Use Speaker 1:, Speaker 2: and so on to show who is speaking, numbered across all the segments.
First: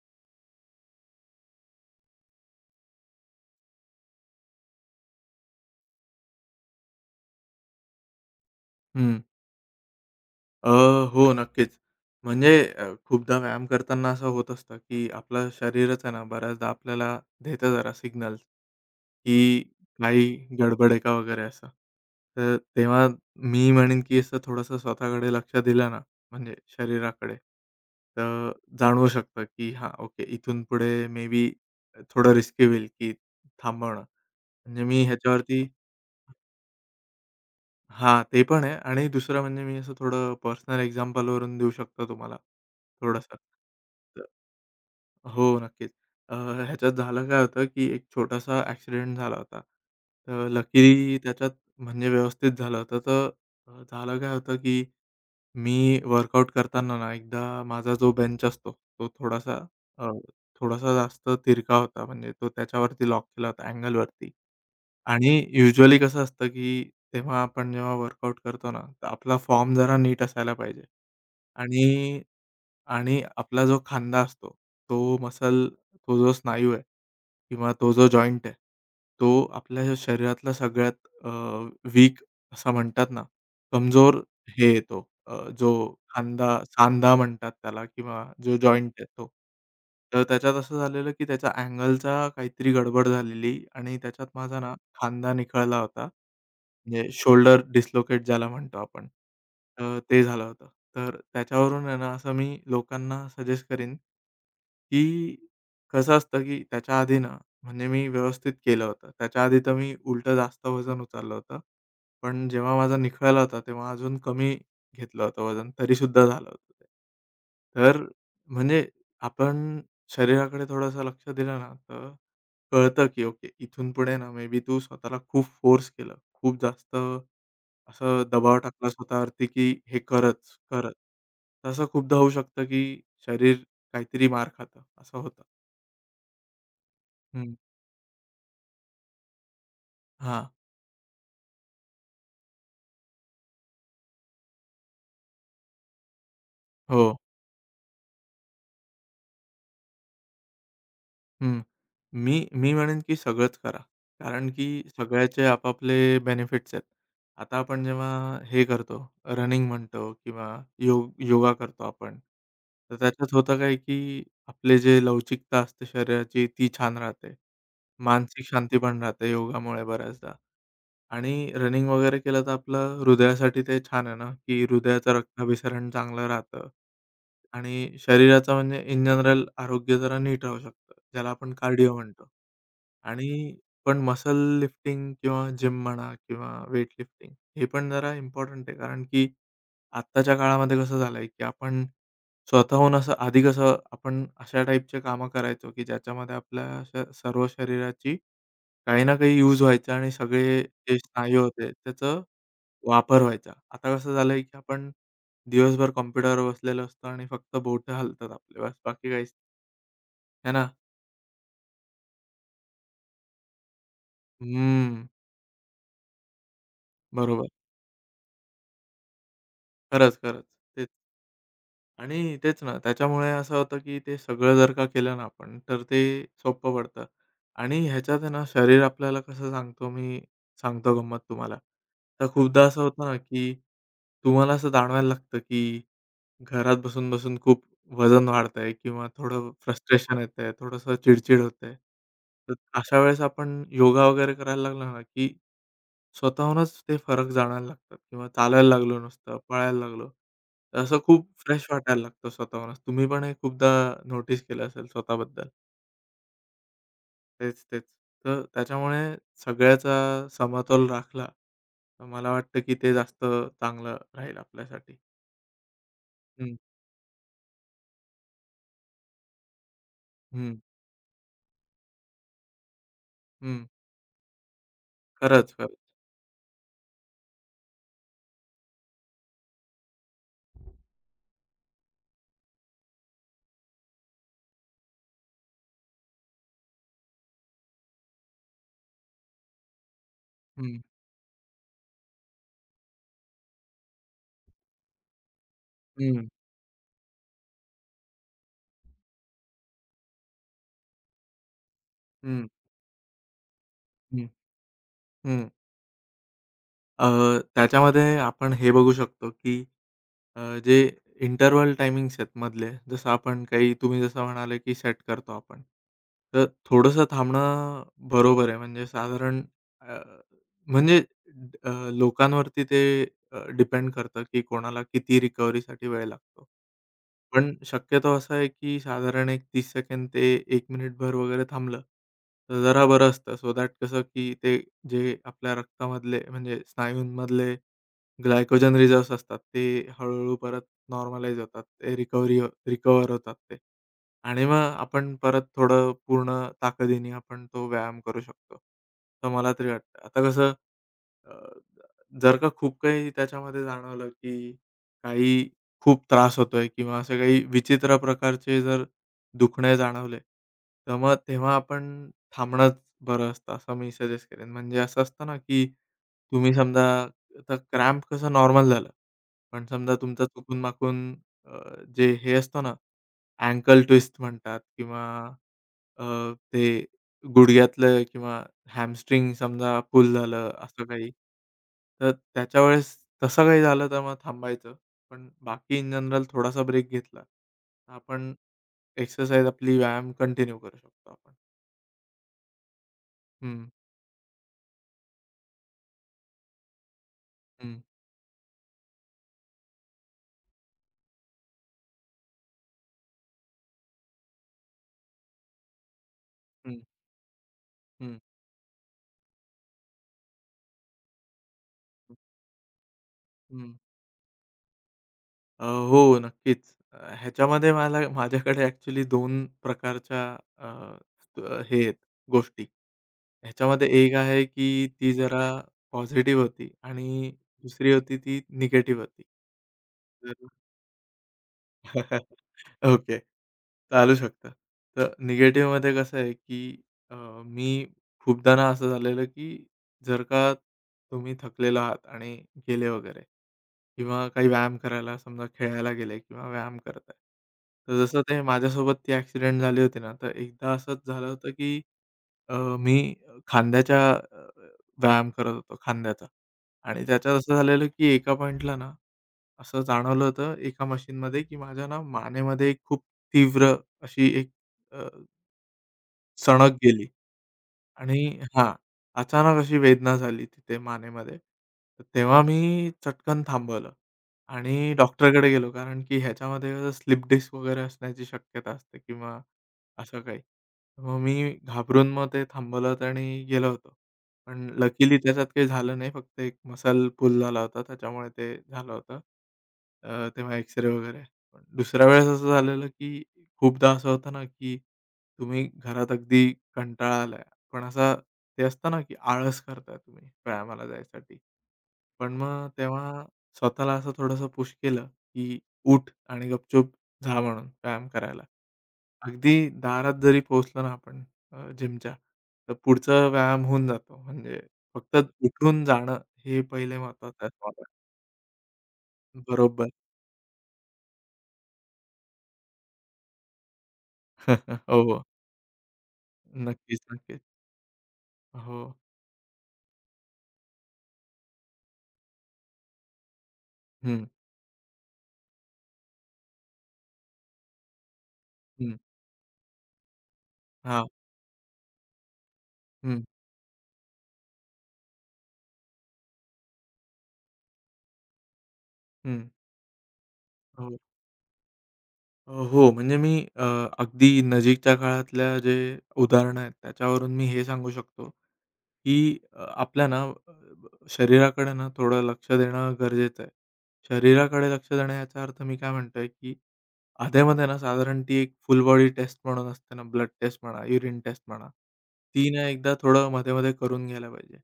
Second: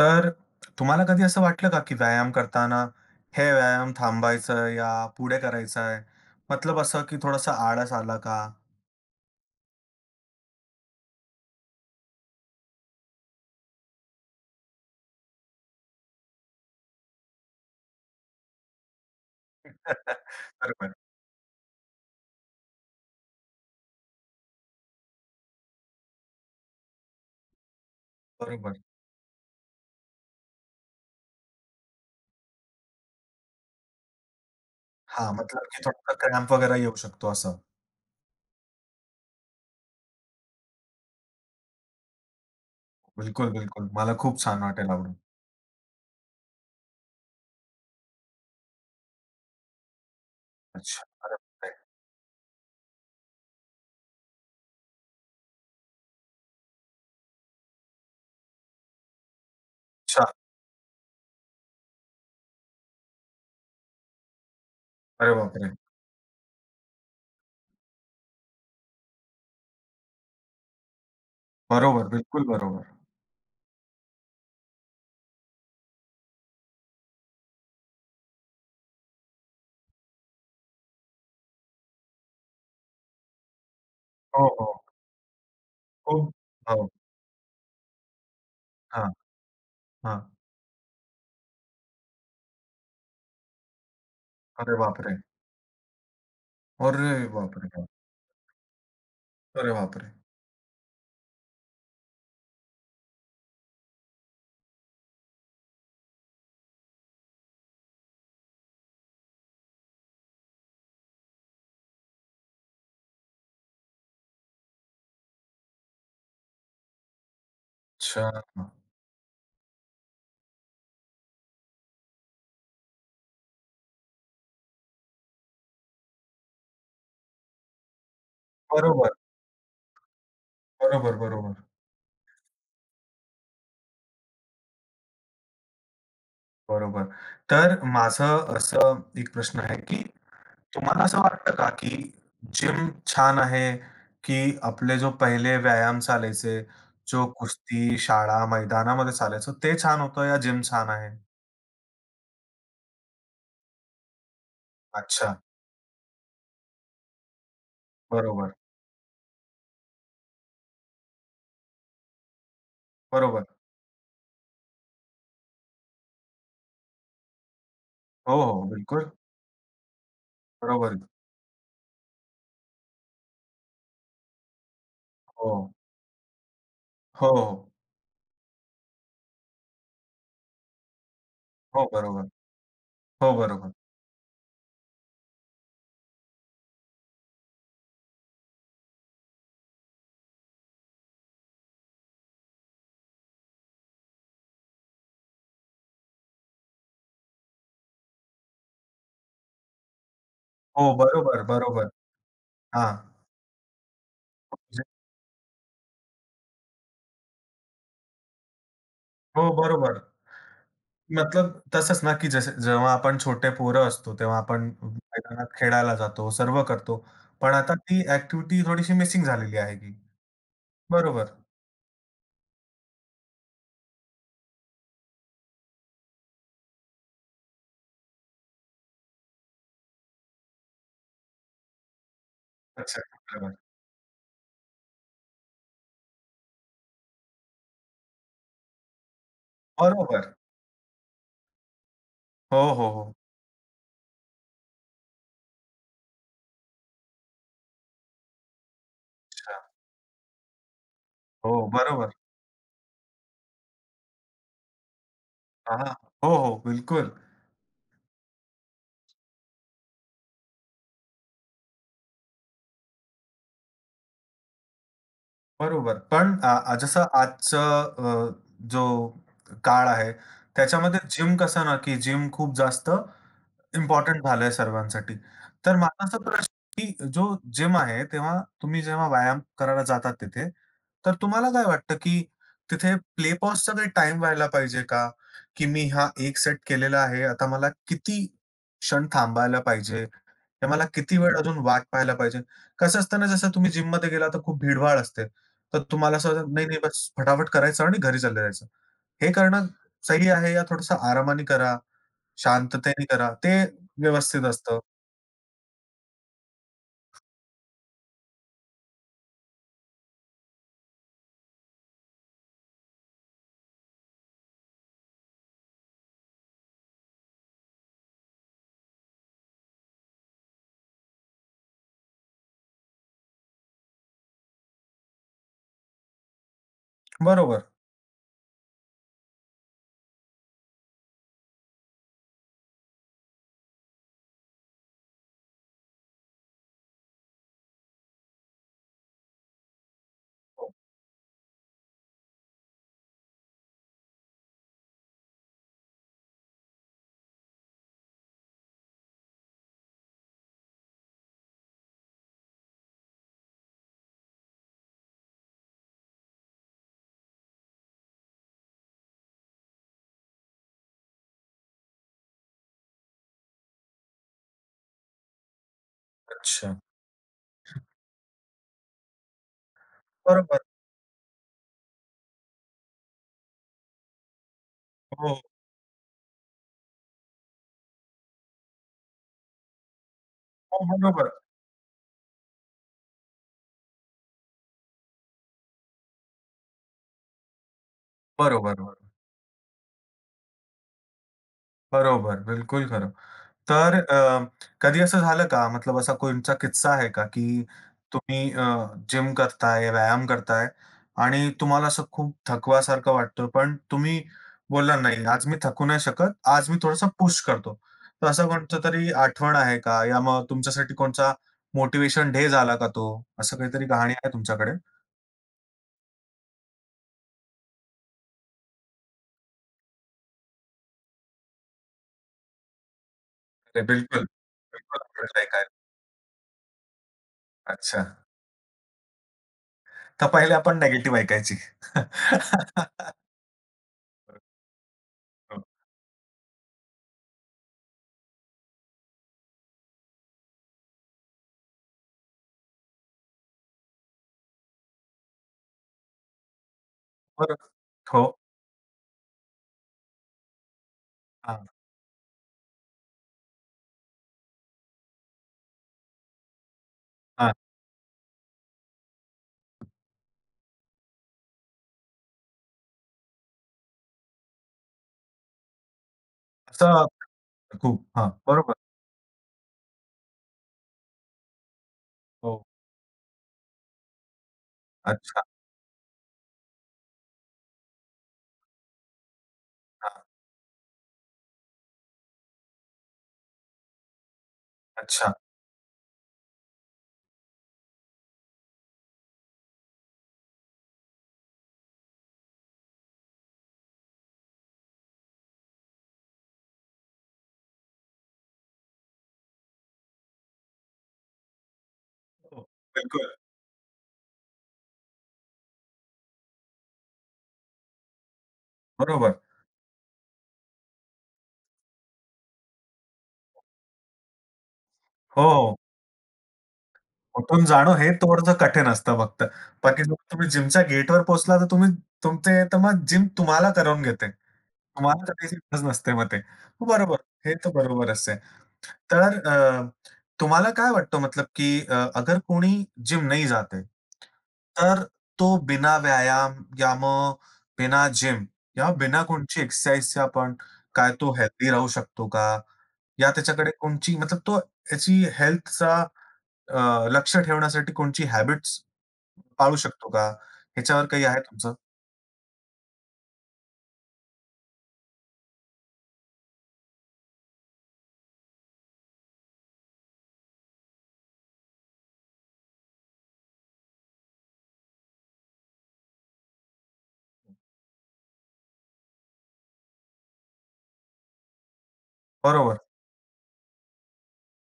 Speaker 1: तर तुम्हाला कधी असं वाटलं का, की व्यायाम करताना हे व्यायाम थांबायचं या पुढे करायचं आहे? मतलब असं की थोडासा आळस आला का?
Speaker 2: हं. अ, हो नक्कीच. म्हणजे खूपदा व्यायाम करताना असं होत असतं, की आपलं शरीरच आहे ना, बऱ्याचदा आपल्याला देतं जरा सिग्नल्स, की काही गडबड
Speaker 1: बरोबर,
Speaker 2: आहे का वगैरे असं. तर तेव्हा मी म्हणेन, की असं थोडंसं स्वतःकडे लक्ष दिलं ना, म्हणजे शरीराकडे, तर
Speaker 1: बरोबर.
Speaker 2: जाणवू शकतं, की हां, ओके इथून पुढे मे बी थोडं रिस्की होईल, की थांबवणं. म्हणजे मी
Speaker 1: हां,
Speaker 2: ह्याच्यावरती
Speaker 1: मतलब की थोडासा क्रॅम्प वगैरे येऊ शकतो असं.
Speaker 2: हां, ते पण आहे आणि दुसरं म्हणजे मी असं थोडं पर्सनल एक्झाम्पलवरून देऊ शकतो तुम्हाला थोडंसं.
Speaker 1: बिलकुल, बिलकुल. मला
Speaker 2: तर
Speaker 1: खूप छान वाटेल आवडून.
Speaker 2: हो, नक्कीच. अ, ह्याच्यात झालं काय होतं, की एक छोटासा ॲक्सिडेंट झाला होता. तर
Speaker 1: अच्छा,
Speaker 2: लकीली त्याच्यात म्हणजे व्यवस्थित झालं होतं. तर झालं काय होतं, की मी वर्कआउट करताना ना एकदा माझा जो बेंच असतो, तो थोडासा अ,
Speaker 1: अच्छा.
Speaker 2: थोडासा जास्त तिरका होता. म्हणजे तो त्याच्यावरती लॉक केला होता अँगलवरती. आणि
Speaker 1: अरे बापरे!
Speaker 2: युजुअली कसं असतं, की तेव्हा आपण जेव्हा वर्कआउट करतो ना, तर आपला फॉर्म जरा नीट असायला पाहिजे.
Speaker 1: बरोबर,
Speaker 2: आणि
Speaker 1: बिलकुल बरोबर.
Speaker 2: आणि आपला जो खांदा असतो, तो मसल, तो जो स्नायू आहे किंवा तो जो जॉइंट आहे, तो आपल्या शरीरातला सगळ्यात वीक असा म्हणतात ना, कमजोर
Speaker 1: हो,
Speaker 2: हे
Speaker 1: हो.
Speaker 2: येतो जो
Speaker 1: खूप
Speaker 2: खांदा
Speaker 1: हो.
Speaker 2: सांधा म्हणतात त्याला किंवा जो जॉइंट आहे
Speaker 1: हां,
Speaker 2: तो.
Speaker 1: हां.
Speaker 2: तर त्याच्यात असं झालेलं, की त्याच्या अँगलचा काहीतरी गडबड झालेली आणि त्याच्यात माझा ना
Speaker 1: अरे बापरे!
Speaker 2: खांदा निखळला होता.
Speaker 1: अरे
Speaker 2: म्हणजे शोल्डर
Speaker 1: बापरे!
Speaker 2: डिस्लोकेट ज्याला म्हणतो आपण.
Speaker 1: अरे
Speaker 2: तर
Speaker 1: बापरे!
Speaker 2: ते झालं होतं. तर त्याच्यावरून आहे ना असं मी लोकांना सजेस्ट करीन, की कसं असतं, की त्याच्या आधी ना म्हणजे मी व्यवस्थित केलं होतं. त्याच्या आधी तर मी उलटं जास्त वजन उचललं होतं. पण जेव्हा माझा निखळला होता, तेव्हा अजून कमी घेतलं होतं वजन, तरीसुद्धा झालं होतं ते. तर
Speaker 1: अच्छा.
Speaker 2: म्हणजे आपण शरीराकडे थोडंसं लक्ष दिलं ना, तर कळतं की ओके, इथून पुढे ना मे बी तू स्वतःला खूप फोर्स केलं. खूप जास्त असं दबाव टाकला
Speaker 1: बरोबर,
Speaker 2: स्वतःवरती की हे करच, करच.
Speaker 1: बरोबर, बरोबर.
Speaker 2: तसं खूपदा होऊ शकतं की शरीर काहीतरी मार खातं, असं होतं.
Speaker 1: बरोबर.
Speaker 2: हं.
Speaker 1: तर माझं असं एक प्रश्न आहे, की
Speaker 2: हां.
Speaker 1: तुम्हाला असं वाटतं का, की जिम छान आहे, की आपले जो पहिले व्यायाम चालायचे,
Speaker 2: हो.
Speaker 1: जो कुस्ती, शाळा, मैदानामध्ये चालायचो ते छान होतं या जिम छान आहे?
Speaker 2: हं. मी मी म्हणेन की सगळंच करा. कारण की
Speaker 1: अच्छा.
Speaker 2: सगळ्याचे आपापले बेनिफिट्स आहेत. आता आपण जेव्हा
Speaker 1: बरोबर,
Speaker 2: हे करतो, रनिंग म्हणतो किंवा योगा करतो आपण. तर त्याच्यात
Speaker 1: बरोबर.
Speaker 2: होतं काय की आपले जे लवचिकता असते शरीराची ती छान राहते.
Speaker 1: हो,
Speaker 2: मानसिक
Speaker 1: हो.
Speaker 2: शांती पण
Speaker 1: बिलकुल.
Speaker 2: राहते योगामुळे बऱ्याचदा
Speaker 1: बरोबर.
Speaker 2: आणि रनिंग वगैरे केलं तर आपलं हृदयासाठी ते छान आहे ना, की हृदयाचं
Speaker 1: हो.
Speaker 2: रक्ताभिसरण चांगलं राहतं
Speaker 1: हो, हो.
Speaker 2: आणि शरीराचं म्हणजे इन जनरल आरोग्य जरा नीट राहू शकतं. ज्याला आपण
Speaker 1: हो,
Speaker 2: कार्डिओ
Speaker 1: बरोबर.
Speaker 2: म्हणतो
Speaker 1: हो,
Speaker 2: आणि
Speaker 1: बरोबर.
Speaker 2: पण मसल लिफ्टिंग किंवा जिम म्हणा किंवा वेट लिफ्टिंग हे पण जरा इम्पोर्टंट आहे. कारण की आत्ताच्या काळामध्ये कसं झालंय, की आपण स्वतःहून असं आधी कसं आपण अशा टाईपचे कामं करायचो, की ज्याच्यामध्ये आपल्या अशा सर्व शरीराची काही ना काही यूज व्हायचा आणि सगळे
Speaker 1: हो,
Speaker 2: जे
Speaker 1: बरोबर,
Speaker 2: स्नायू होते
Speaker 1: बरोबर.
Speaker 2: त्याचा
Speaker 1: हां.
Speaker 2: वापर व्हायचा. आता कसं झालंय, की आपण दिवसभर कॉम्प्युटरवर बसलेलो असतो आणि फक्त बोटं हलतात आपले बस बाकी काहीच
Speaker 1: हो, बरोबर.
Speaker 2: है ना?
Speaker 1: मतलब तसंच ना, की ज़से जेव्हा आपण छोटे पोरं असतो, तेव्हा आपण
Speaker 2: हं,
Speaker 1: मैदानात खेळायला जातो, सर्व करतो.
Speaker 2: बरोबर.
Speaker 1: पण आता ती ॲक्टिव्हिटी थोडीशी मिसिंग झालेली आहे की
Speaker 2: खरंच, खरंच. तेच.
Speaker 1: बरोबर.
Speaker 2: आणि तेच ना, त्याच्यामुळे असं होतं, की ते सगळं जर का केलं ना आपण, तर ते सोपं पडतं. आणि ह्याच्यात आहे ना, शरीर आपल्याला कसं सांगतो, मी सांगतो गंमत तुम्हाला. तर खूपदा असं
Speaker 1: अच्छा.
Speaker 2: होतं ना,
Speaker 1: बरोबर.
Speaker 2: की तुम्हाला असं जाणवायला लागतं, की घरात बसून-बसून खूप वजन वाढतंय किंवा थोडं फ्रस्ट्रेशन
Speaker 1: बरोबर.
Speaker 2: येतंय, थोडंसं चिड-चिड होतंय. तर
Speaker 1: हो, हो,
Speaker 2: अशा
Speaker 1: हो.
Speaker 2: वेळेस आपण योगा वगैरे करायला लागलो ना, की स्वतःहूनच ते फरक जाणायला लागतात किंवा चालायला लागलो नुसतं,
Speaker 1: अच्छा.
Speaker 2: पळायला लागलो. तर असं खूप
Speaker 1: हो,
Speaker 2: फ्रेश वाटायला
Speaker 1: बरोबर.
Speaker 2: लागतं स्वतःहूनच. तुम्ही पण हे खूपदा नोटीस केलं असेल स्वतःबद्दल.
Speaker 1: हां. हो, हो. बिलकुल.
Speaker 2: तेच, तेच. तर त्याच्यामुळे सगळ्याचा समतोल राखला, तर मला वाटतं की ते जास्त चांगलं राहील आपल्यासाठी.
Speaker 1: बरोबर. पण अ,
Speaker 2: हं,
Speaker 1: अ, जसं आजचं अ, जो काळ आहे,
Speaker 2: हं,
Speaker 1: त्याच्यामध्ये जिम कसं ना, की जिम खूप जास्त
Speaker 2: हं.
Speaker 1: इम्पोर्टंट झालंय सर्वांसाठी.
Speaker 2: खरंच, खरंच.
Speaker 1: तर मला असा प्रश्न की जो जिम आहे, तेव्हा तुम्ही जेव्हा व्यायाम करायला जातात तिथे, तर तुम्हाला काय वाटतं की तिथे प्ले पॉजचा काही टाईम व्हायला पाहिजे का? की मी हा एक सेट केलेला आहे, आता मला किती क्षण थांबायला पाहिजे? या मला किती वेळ अजून वाट पाहायला पाहिजे? कसं असतं ना, जसं तुम्ही जिममध्ये गेला तर खूप भीडभाड असते. तर तुम्हाला
Speaker 2: हं,
Speaker 1: असं वाटतं, "नाही, नाही, बस फटाफट करायचं आणि घरी चालले जायचं." हे करणं सही आहे या थोडंसं आरामाने करा
Speaker 2: हं,
Speaker 1: शांततेने करा. ते
Speaker 2: हं,
Speaker 1: व्यवस्थित असतं.
Speaker 2: हं. अ, त्याच्यामध्ये आपण हे बघू शकतो, की जे इंटरव्हल टायमिंग्स आहेत मधले, जसं आपण काही तुम्ही जसं म्हणाले, की सेट करतो आपण. तर थोडंसं थांबणं बरोबर आहे. म्हणजे साधारण अ, म्हणजे अ, लोकांवरती ते डिपेंड करतं, की कोणाला किती रिकव्हरीसाठी वेळ लागतो. पण
Speaker 1: बरोबर.
Speaker 2: शक्यतो असं आहे, की साधारण एक 30 सेकंद ते 1 मिनिटभर वगैरे थांबलं, तर जरा बरं असतं. सो दॅट कसं, की ते जे आपल्या रक्तामधले म्हणजे स्नायूंमधले ग्लायकोजन रिझर्व्हज असतात, ते हळू परत नॉर्मलाईज होतात. ते रिकव्हर होतात ते. आणि मग आपण परत थोडं पूर्ण ताकदीने आपण तो व्यायाम करू शकतो. तर मला तरी वाटतं. आता कसं जर का खूप काही त्याच्यामध्ये जाणवलं, की काही खूप त्रास होतोय किंवा असे काही विचित्र प्रकारचे जर दुखणे जाणवले, तर मग तेव्हा आपण थांबणंच बरं असतं, असं मी सजेस्ट करेन. म्हणजे असं असतं ना, की तुम्ही
Speaker 1: अच्छा.
Speaker 2: समजा आता क्रॅम्प कसं नॉर्मल झालं, पण समजा तुमचा
Speaker 1: बरोबर.
Speaker 2: चुकून-माकून अ, जे हे असतं ना, अँकल ट्विस्ट म्हणतात किंवा
Speaker 1: हो, हो.
Speaker 2: अ, ते गुडघ्यातलं किंवा हॅमस्ट्रिंग समजा पुल झालं असं काही.
Speaker 1: बरोबर.
Speaker 2: तर त्याच्या वेळेस तसं काही झालं तर मग थांबायचं. पण बाकी इन जनरल थोडासा ब्रेक घेतला, तर आपण
Speaker 1: बरोबर, बरोबर.
Speaker 2: एक्सरसाइज आपली व्यायाम कंटिन्यू करू शकतो आपण.
Speaker 1: बरोबर. बिलकुल खरं.
Speaker 2: हं,
Speaker 1: तर कधी असं झालं का मतलब असा कोणचा किस्सा आहे का, की
Speaker 2: हं,
Speaker 1: तुम्ही जिम करताय, व्यायाम करताय आणि तुम्हाला असं खूप थकवासारखं वाटतं, पण तुम्ही बोलला, "नाही, आज मी थकू नाही शकत. आज मी
Speaker 2: हं,
Speaker 1: थोडासा पुश करतो."
Speaker 2: हं,
Speaker 1: तर असा कोणतं तरी आठवण आहे का? या मग तुमच्यासाठी कोणता
Speaker 2: हं,
Speaker 1: मोटिव्हेशन डे झाला का तो? असं
Speaker 2: हं.
Speaker 1: काहीतरी कहाणी आहे तुमच्याकडे?
Speaker 2: हो, नक्कीच. ह्याच्यामध्ये मला माझ्याकडे ॲक्चुअली 2 प्रकारच्या अ, अ, हे आहेत गोष्टी.
Speaker 1: अरे,
Speaker 2: ह्याच्यामध्ये एक
Speaker 1: बिलकुल.
Speaker 2: आहे, की
Speaker 1: बिलकुल
Speaker 2: ती
Speaker 1: आवडत
Speaker 2: जरा
Speaker 1: ऐकायला.
Speaker 2: पॉझिटिव्ह होती आणि दुसरी
Speaker 1: अच्छा.
Speaker 2: होती ती निगेटिव्ह होती.
Speaker 1: तर
Speaker 2: तर
Speaker 1: पहिले आपण निगेटिव्ह ऐकायची.
Speaker 2: ओके. चालू शकतं. तर निगेटिव्हमध्ये कसं आहे, की अ, मी खूपदा ना असं झालेलं, की जर का तुम्ही थकलेला आहात आणि गेले वगैरे किंवा काही व्यायाम करायला समजा खेळायला गेले किंवा व्यायाम करताय.
Speaker 1: बरोबर.
Speaker 2: तर जसं
Speaker 1: हो.
Speaker 2: ते माझ्यासोबत ती ॲक्सिडेंट झाली होती ना, तर एकदा असंच झालं होतं,
Speaker 1: हां,
Speaker 2: की मी खांद्याच्या अ, व्यायाम करत होतो खांद्याचा आणि त्याच्यात
Speaker 1: हां.
Speaker 2: असं झालेलं, की एका पॉइंटला ना, असं जाणवलं होतं एका मशीनमध्ये, की माझ्या ना मानेमध्ये खूप तीव्र अशी एक अ, सणक
Speaker 1: असं
Speaker 2: गेली.
Speaker 1: खूप
Speaker 2: आणि
Speaker 1: हां,
Speaker 2: हां,
Speaker 1: बरोबर.
Speaker 2: अचानक अशी वेदना झाली तिथे मानेमध्ये. तर तेव्हा
Speaker 1: हो.
Speaker 2: मी चटकन थांबवलं आणि
Speaker 1: अच्छा,
Speaker 2: डॉक्टरकडे गेलो. कारण की ह्याच्यामध्ये कसं स्लिप डिस्क वगैरे असण्याची शक्यता असते किंवा असं
Speaker 1: हां,
Speaker 2: काही. मग मी घाबरून मग ते थांबवलं होतं आणि गेलो होतो. पण लकीली
Speaker 1: अच्छा.
Speaker 2: त्याच्यात काही झालं नाही. फक्त एक मसल पुल झाला होता. त्याच्यामुळे ते झालं होतं. तेव्हा एक्स वगैरे. पण दुसऱ्या वेळेस असं झालेलं की खूपदा असं होतं ना, की तुम्ही घरात अगदी कंटाळा आलाय पण असा ते असतं ना, की आळस करताय तुम्ही व्यायामाला जायसाठी. पण
Speaker 1: हो,
Speaker 2: मग तेव्हा
Speaker 1: बिलकुल.
Speaker 2: स्वतःला असं थोडंसं पुश केलं, की उठ आणि गपचूप जा म्हणून व्यायाम करायला.
Speaker 1: बरोबर.
Speaker 2: अगदी दारात जरी पोहोचलो ना आपण जिमच्या, तर पुढचा व्यायाम होऊन जातो. म्हणजे फक्त
Speaker 1: हो, हो.
Speaker 2: उठून जाणं हे पहिले महत्त्वाचं आहे
Speaker 1: उठून
Speaker 2: मला.
Speaker 1: जाणं हे थोडंसं कठीण असतं फक्त.
Speaker 2: बरोबर.
Speaker 1: बाकी जर तुम्ही जिमच्या गेटवर पोहोचला तर तुम्ही तुमचे तर मग जिम तुम्हाला करवून घेते.
Speaker 2: हो, हो.
Speaker 1: तुम्हाला करायची गरज नसते मग ते. हो,
Speaker 2: नक्कीच,
Speaker 1: बरोबर.
Speaker 2: नक्कीच.
Speaker 1: हे तर बरोबरच आहे.
Speaker 2: हो.
Speaker 1: तर तुम्हाला काय वाटतं मतलब की अगर कोणी जिम नहीं जाते,
Speaker 2: हं,
Speaker 1: तर तो बिना व्यायाम या मग बिना जिम या
Speaker 2: हं.
Speaker 1: बिना कोणची एक्सरसाइजचे आपण
Speaker 2: हां.
Speaker 1: काय तो हेल्दी राहू शकतो का?
Speaker 2: हं,
Speaker 1: या त्याच्याकडे कोणची मतलब तो त्याची हेल्थचा लक्ष ठेवण्यासाठी कोणची हॅबिट्स
Speaker 2: हं.
Speaker 1: पाळू शकतो का?
Speaker 2: हो.
Speaker 1: ह्याच्यावर काही आहे तुमचं?
Speaker 2: हो, म्हणजे मी अ, अगदी नजीकच्या काळातल्या जे उदाहरणं आहेत, त्याच्यावरून मी हे सांगू शकतो, की आपल्या ना अ, शरीराकडे ना थोडं लक्ष देणं गरजेचं आहे. शरीराकडे लक्ष देणं याचा अर्थ मी काय म्हणतोय, की आधेमध्ये ना साधारण ती एक फुल बॉडी टेस्ट म्हणून असते ना, ब्लड टेस्ट म्हणा, युरिन टेस्ट म्हणा, ती ना
Speaker 1: बरोबर.
Speaker 2: एकदा थोडं मध्ये-मध्ये करून घ्यायला पाहिजे.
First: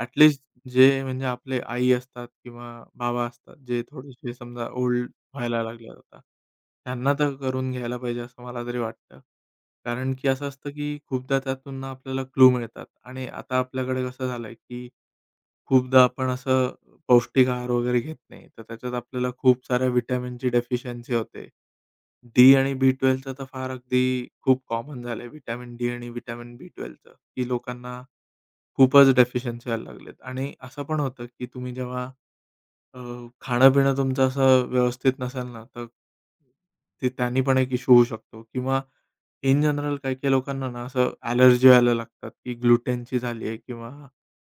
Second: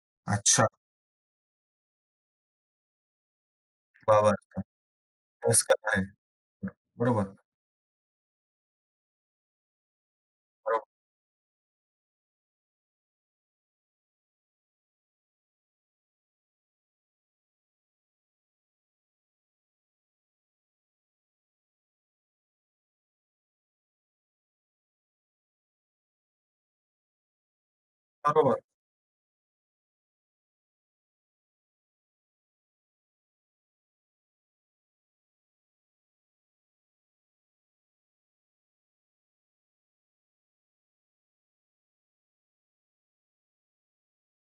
Speaker 2: ॲट
Speaker 1: अच्छा.
Speaker 2: जे म्हणजे आपले आई असतात किंवा बाबा असतात, जे
Speaker 1: वाह!
Speaker 2: थोडेसे
Speaker 1: वाह!
Speaker 2: समजा ओल्ड
Speaker 1: तेच
Speaker 2: व्हायला लागला
Speaker 1: करणार आहे.
Speaker 2: होता. त्यांना
Speaker 1: बरोबर,
Speaker 2: तर करून घ्यायला पाहिजे असं मला तरी वाटतं. कारण की असं असतं
Speaker 1: बरोबर,
Speaker 2: की खूपदा त्यातून ना आपल्याला क्लू मिळतात आणि आता आपल्याकडे कसं झालंय की खूपदा आपण असं पौष्टिक आहार वगैरे घेत नाही. तर त्याच्यात आपल्याला खूप साऱ्या व्हिटॅमिनची डेफिशियन्सी होते. डी आणि बी12चं तर फार अगदी खूप कॉमन झालंय. व्हिटॅमिन डी आणि व्हिटॅमिन बी12चं की लोकांना
Speaker 1: बरोबर.
Speaker 2: खूपच डेफिशियन्सी व्हायला लागलेत आणि असं पण होतं की तुम्ही जेव्हा अ, खाणं-पिणं तुमचं असं व्यवस्थित नसेल ना, तर ते त्यांनी पण एक इश्यू होऊ शकतो किंवा इन जनरल काही-काही लोकांना ना असं ॲलर्जी व्हायला लागतात, की ग्लुटेनची झाली आहे किंवा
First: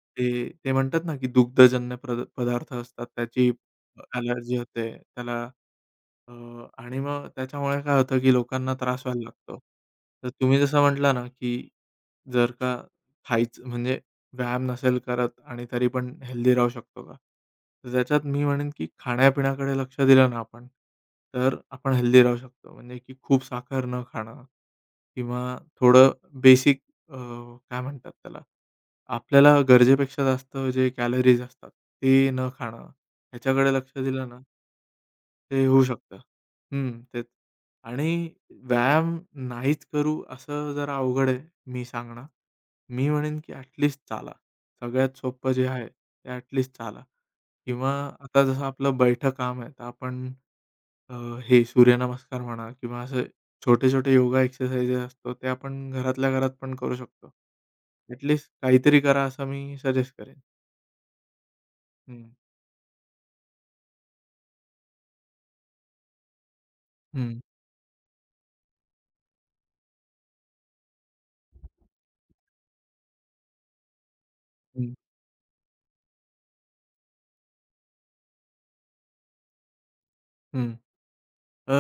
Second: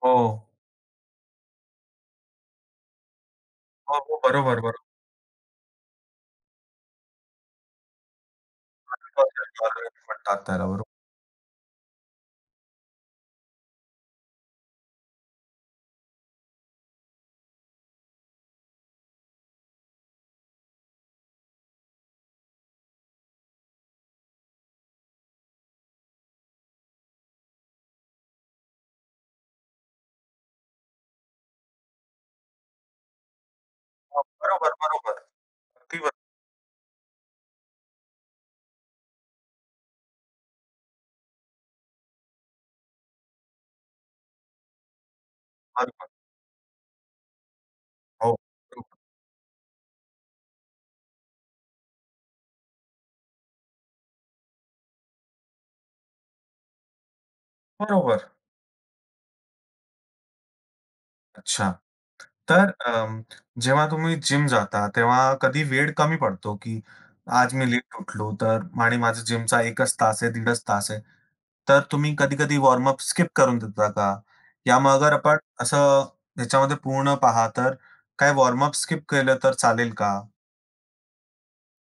Speaker 1: हो.
Speaker 2: ते ते म्हणतात ना, की दुग्धजन्य पदार्थ असतात त्याची
Speaker 1: हो, हो. बरोबर,
Speaker 2: ॲलर्जी
Speaker 1: बरोबर.
Speaker 2: होते. अ, आणि मग त्याच्यामुळे काय होतं, की लोकांना त्रास व्हायला
Speaker 1: कॉर्नर
Speaker 2: लागतो.
Speaker 1: कॉर्नर
Speaker 2: तर
Speaker 1: म्हणतात
Speaker 2: तुम्ही
Speaker 1: त्याला
Speaker 2: जसं
Speaker 1: बरोबर.
Speaker 2: म्हटला ना, की जर का खायचं म्हणजे व्यायाम नसेल करत आणि तरी पण हेल्दी राहू शकतो का? तर त्याच्यात मी म्हणेन, की खाण्यापिण्याकडे लक्ष दिलं ना आपण, तर आपण हेल्दी राहू शकतो. म्हणजे की खूप साखर न खाणं किंवा थोडं बेसिक काय म्हणतात त्याला? आपल्याला गरजेपेक्षा जास्त जे कॅलरीज असतात, ते न खाणं, ह्याच्याकडे लक्ष
Speaker 1: हां,
Speaker 2: दिलं ना
Speaker 1: बरोबर, बरोबर.
Speaker 2: ते होऊ
Speaker 1: अगदी
Speaker 2: शकतं.
Speaker 1: बरोबर.
Speaker 2: हं, तेच. आणि व्यायाम नाहीच करू असं जरा अवघड आहे, मी सांगणं. मी म्हणेन की ॲट चाला. सगळ्यात सोपं जे आहे,
Speaker 1: बरोबर.
Speaker 2: ते ॲट चाला किंवा
Speaker 1: हो,
Speaker 2: आता जसं
Speaker 1: बरोबर.
Speaker 2: आपलं बैठं काम आहे, तर आपण अ, हे सूर्यनमस्कार म्हणा किंवा असे छोटे-छोटे योगा एक्सरसाइजेस असतो, ते आपण घरातल्या घरात पण करू शकतो. ॲट
Speaker 1: बरोबर.
Speaker 2: लीस्ट काहीतरी करा असं मी सजेस्ट करेन.
Speaker 1: अच्छा.
Speaker 2: हं,
Speaker 1: तर अं, जेव्हा तुम्ही जिम जाता तेव्हा कधी वेळ कमी पडतो, की
Speaker 2: हं,
Speaker 1: आज मी लेट उठलो तर आणि माझं जिमचा 1च तास आहे, 1.5च तास आहे. तर तुम्ही कधी-कधी वॉर्मअप स्किप करून देता का? या मग
Speaker 2: हं,
Speaker 1: अगर आपण असं ह्याच्यामध्ये पूर्ण पहा तर काय वॉर्मअप स्किप केलं तर चालेल का?
Speaker 2: हं. अ,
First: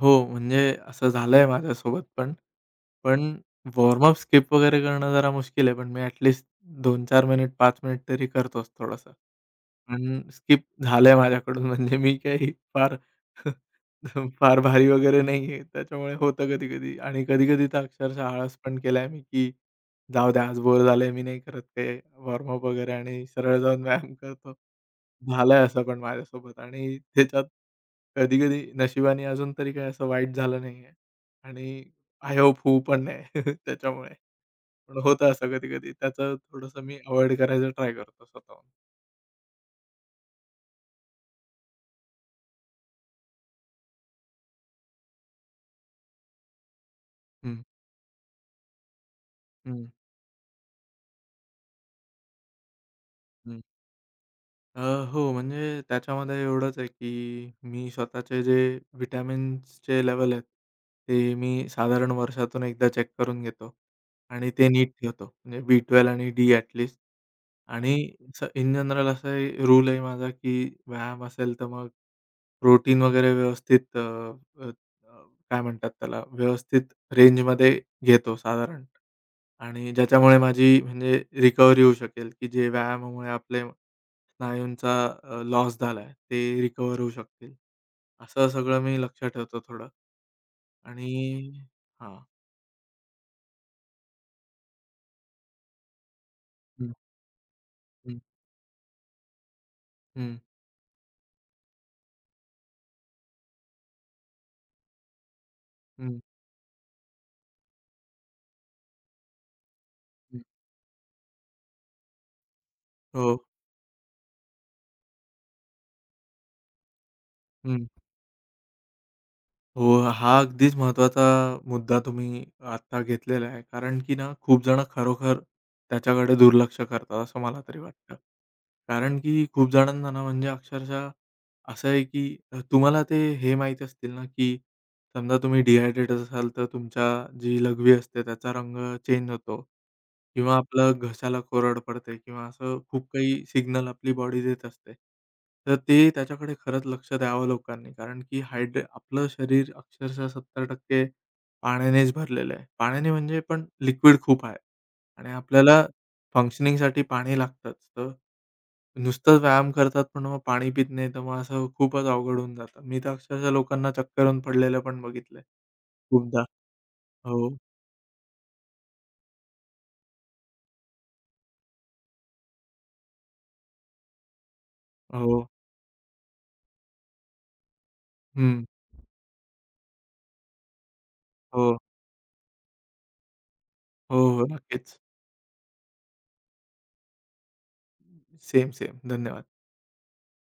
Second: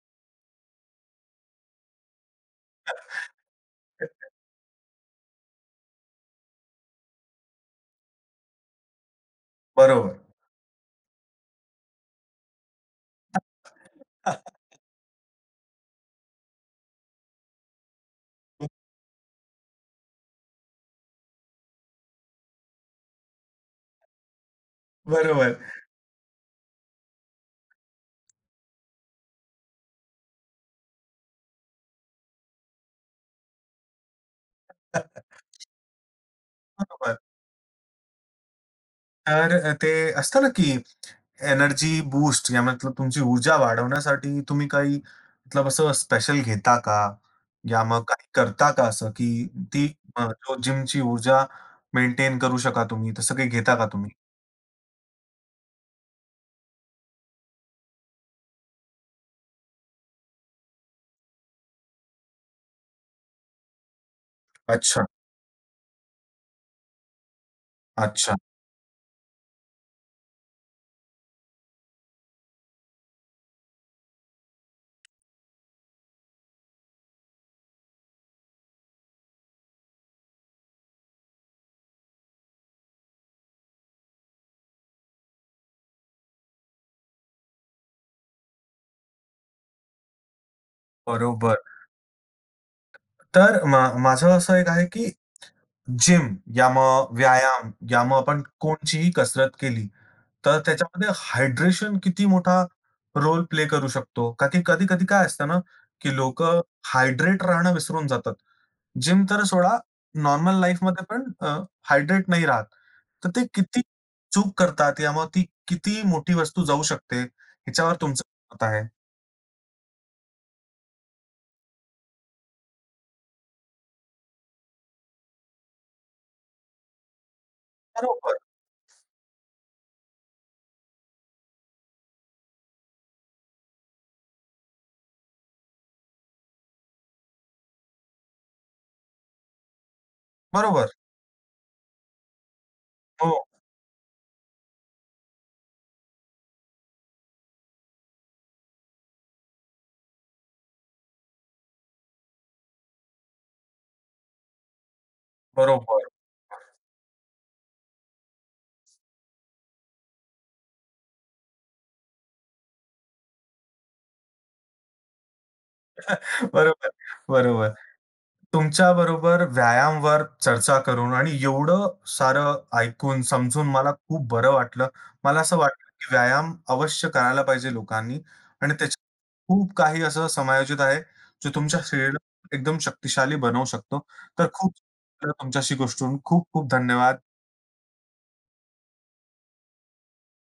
Speaker 2: हो, म्हणजे असं झालंय माझ्यासोबत पण. पण वॉर्मअप स्किप वगैरे करणं जरा मुश्किल आहे. पण मी ॲटलीस्ट 2-4 मिनिट, 5 मिनिट तरी करतोच थोडासा.
Speaker 1: बरोबर.
Speaker 2: पण स्किप झालंय माझ्याकडून म्हणजे मी काही फार फार भारी वगैरे नाहीये. त्याच्यामुळे होतं कधी-कधी आणि कधी-कधी तर अक्षरशः आळस पण केलाय मी, की जाऊ द्या आज बोर झालंय मी नाही करत काही वॉर्मअप वगैरे आणि सरळ जाऊन व्यायाम करतो.
Speaker 1: बरोबर.
Speaker 2: झालंय असं पण माझ्यासोबत आणि त्याच्यात कधी-कधी नशिबाने अजून तरी काही असं वाईट झालं नाहीये आणि आय होप होऊ पण नाही त्याच्यामुळे. पण होतं असं कधी-कधी. त्याचं थोडंसं मी
Speaker 1: बरोबर.
Speaker 2: अव्हॉइड करायचा ट्राय करतो स्वतःहून.
Speaker 1: तर ते असतं ना की एनर्जी बूस्ट या मतलब तुमची ऊर्जा वाढवण्यासाठी तुम्ही काही मतलब असं स्पेशल घेता का?
Speaker 2: हं,
Speaker 1: या मग काही करता का असं की ती
Speaker 2: हं,
Speaker 1: जो जिमची ऊर्जा मेंटेन करू शका तुम्ही, तसं काही घेता का तुम्ही?
Speaker 2: अ, हो, म्हणजे त्याच्यामध्ये एवढंच आहे, की मी स्वतःचे जे व्हिटॅमिन्सचे लेवल आहेत, ते मी साधारण वर्षातून एकदा चेक करून घेतो आणि ते नीट
Speaker 1: अच्छा,
Speaker 2: ठेवतो. म्हणजे बी12 आणि डी ॲटलीस्ट आणि
Speaker 1: अच्छा.
Speaker 2: असं इन जनरल असा रूल आहे माझा, की व्यायाम असेल तर मग प्रोटीन वगैरे व्यवस्थित अ, अ, अ, काय म्हणतात त्याला, व्यवस्थित रेंजमध्ये घेतो साधारण. आणि ज्याच्यामुळे माझी म्हणजे रिकव्हरी होऊ शकेल, की जे व्यायामामुळे आपले स्नायूंचा लॉस झालाय ते रिकव्हर होऊ शकतील. असं सगळं मी लक्षात ठेवतो थोडं. आणि
Speaker 1: बरोबर.
Speaker 2: हां.
Speaker 1: तर माझं असं एक आहे की जिम या
Speaker 2: हं,
Speaker 1: मग व्यायाम या मग
Speaker 2: हं.
Speaker 1: आपण कोणचीही कसरत केली
Speaker 2: हं,
Speaker 1: तर त्याच्यामध्ये हायड्रेशन किती मोठा रोल प्ले करू शकतो. का की कधी-कधी काय असतं ना, की
Speaker 2: हं,
Speaker 1: लोकं हायड्रेट राहणं विसरून जातात. जिम तर सोडा,
Speaker 2: हं.
Speaker 1: नॉर्मल लाईफमध्ये पण हायड्रेट नाही राहत. तर
Speaker 2: हो.
Speaker 1: ते किती चूक करतात या मग ती किती मोठी वस्तू जाऊ शकते,
Speaker 2: हं.
Speaker 1: ह्याच्यावर तुमचं मत आहे.
Speaker 2: हो, हा अगदीच महत्त्वाचा मुद्दा तुम्ही आत्ता घेतलेला आहे. कारण की ना खूप जण खरोखर त्याच्याकडे दुर्लक्ष करतात असं मला तरी वाटतं.
Speaker 1: बरोबर,
Speaker 2: कारण की खूप जणांना ना म्हणजे अक्षरशः असं आहे की तुम्हाला ते हे माहीत असतील ना की समजा तुम्ही डिहायड्रेट असाल तर तुमच्या जी लघवी असते त्याचा रंग चेंज होतो. किंवा
Speaker 1: बरोबर.
Speaker 2: आपलं घशाला कोरड पडते किंवा असं खूप
Speaker 1: हो,
Speaker 2: काही सिग्नल आपली बॉडी देत असते. तर ते त्याच्याकडे खरंच लक्ष द्यावं लोकांनी. कारण की हायड्रे आपलं शरीर अक्षरशः 70% पाण्यानेच भरलेलं आहे. पाण्याने म्हणजे पण लिक्विड खूप आहे आणि आपल्याला
Speaker 1: बरोबर.
Speaker 2: फंक्शनिंगसाठी पाणी लागतंच. तर नुसतंच व्यायाम करतात पण मग पाणी पीत नाही, तर मग असं खूपच अवघड होऊन जातं. मी तर अक्षरशः लोकांना चक्कर येऊन पडलेलं पण बघितलंय खूपदा.
Speaker 1: बरोबर,
Speaker 2: हो,
Speaker 1: बरोबर. तुमच्याबरोबर व्यायामवर चर्चा करून आणि एवढं सारं ऐकून, समजून मला खूप बरं वाटलं. मला
Speaker 2: हो.
Speaker 1: असं वाटलं, की व्यायाम अवश्य करायला पाहिजे लोकांनी
Speaker 2: हं.
Speaker 1: आणि त्याच्यात खूप काही असं समायोजित आहे, जो
Speaker 2: हो,
Speaker 1: तुमच्या शरीराला एकदम शक्तिशाली बनवू शकतो.
Speaker 2: हो, हो.
Speaker 1: तर खूप
Speaker 2: नक्कीच.
Speaker 1: तुमच्याशी गोष्ट होऊन खूप खूप धन्यवाद.
Speaker 2: Same, same. धन्यवाद.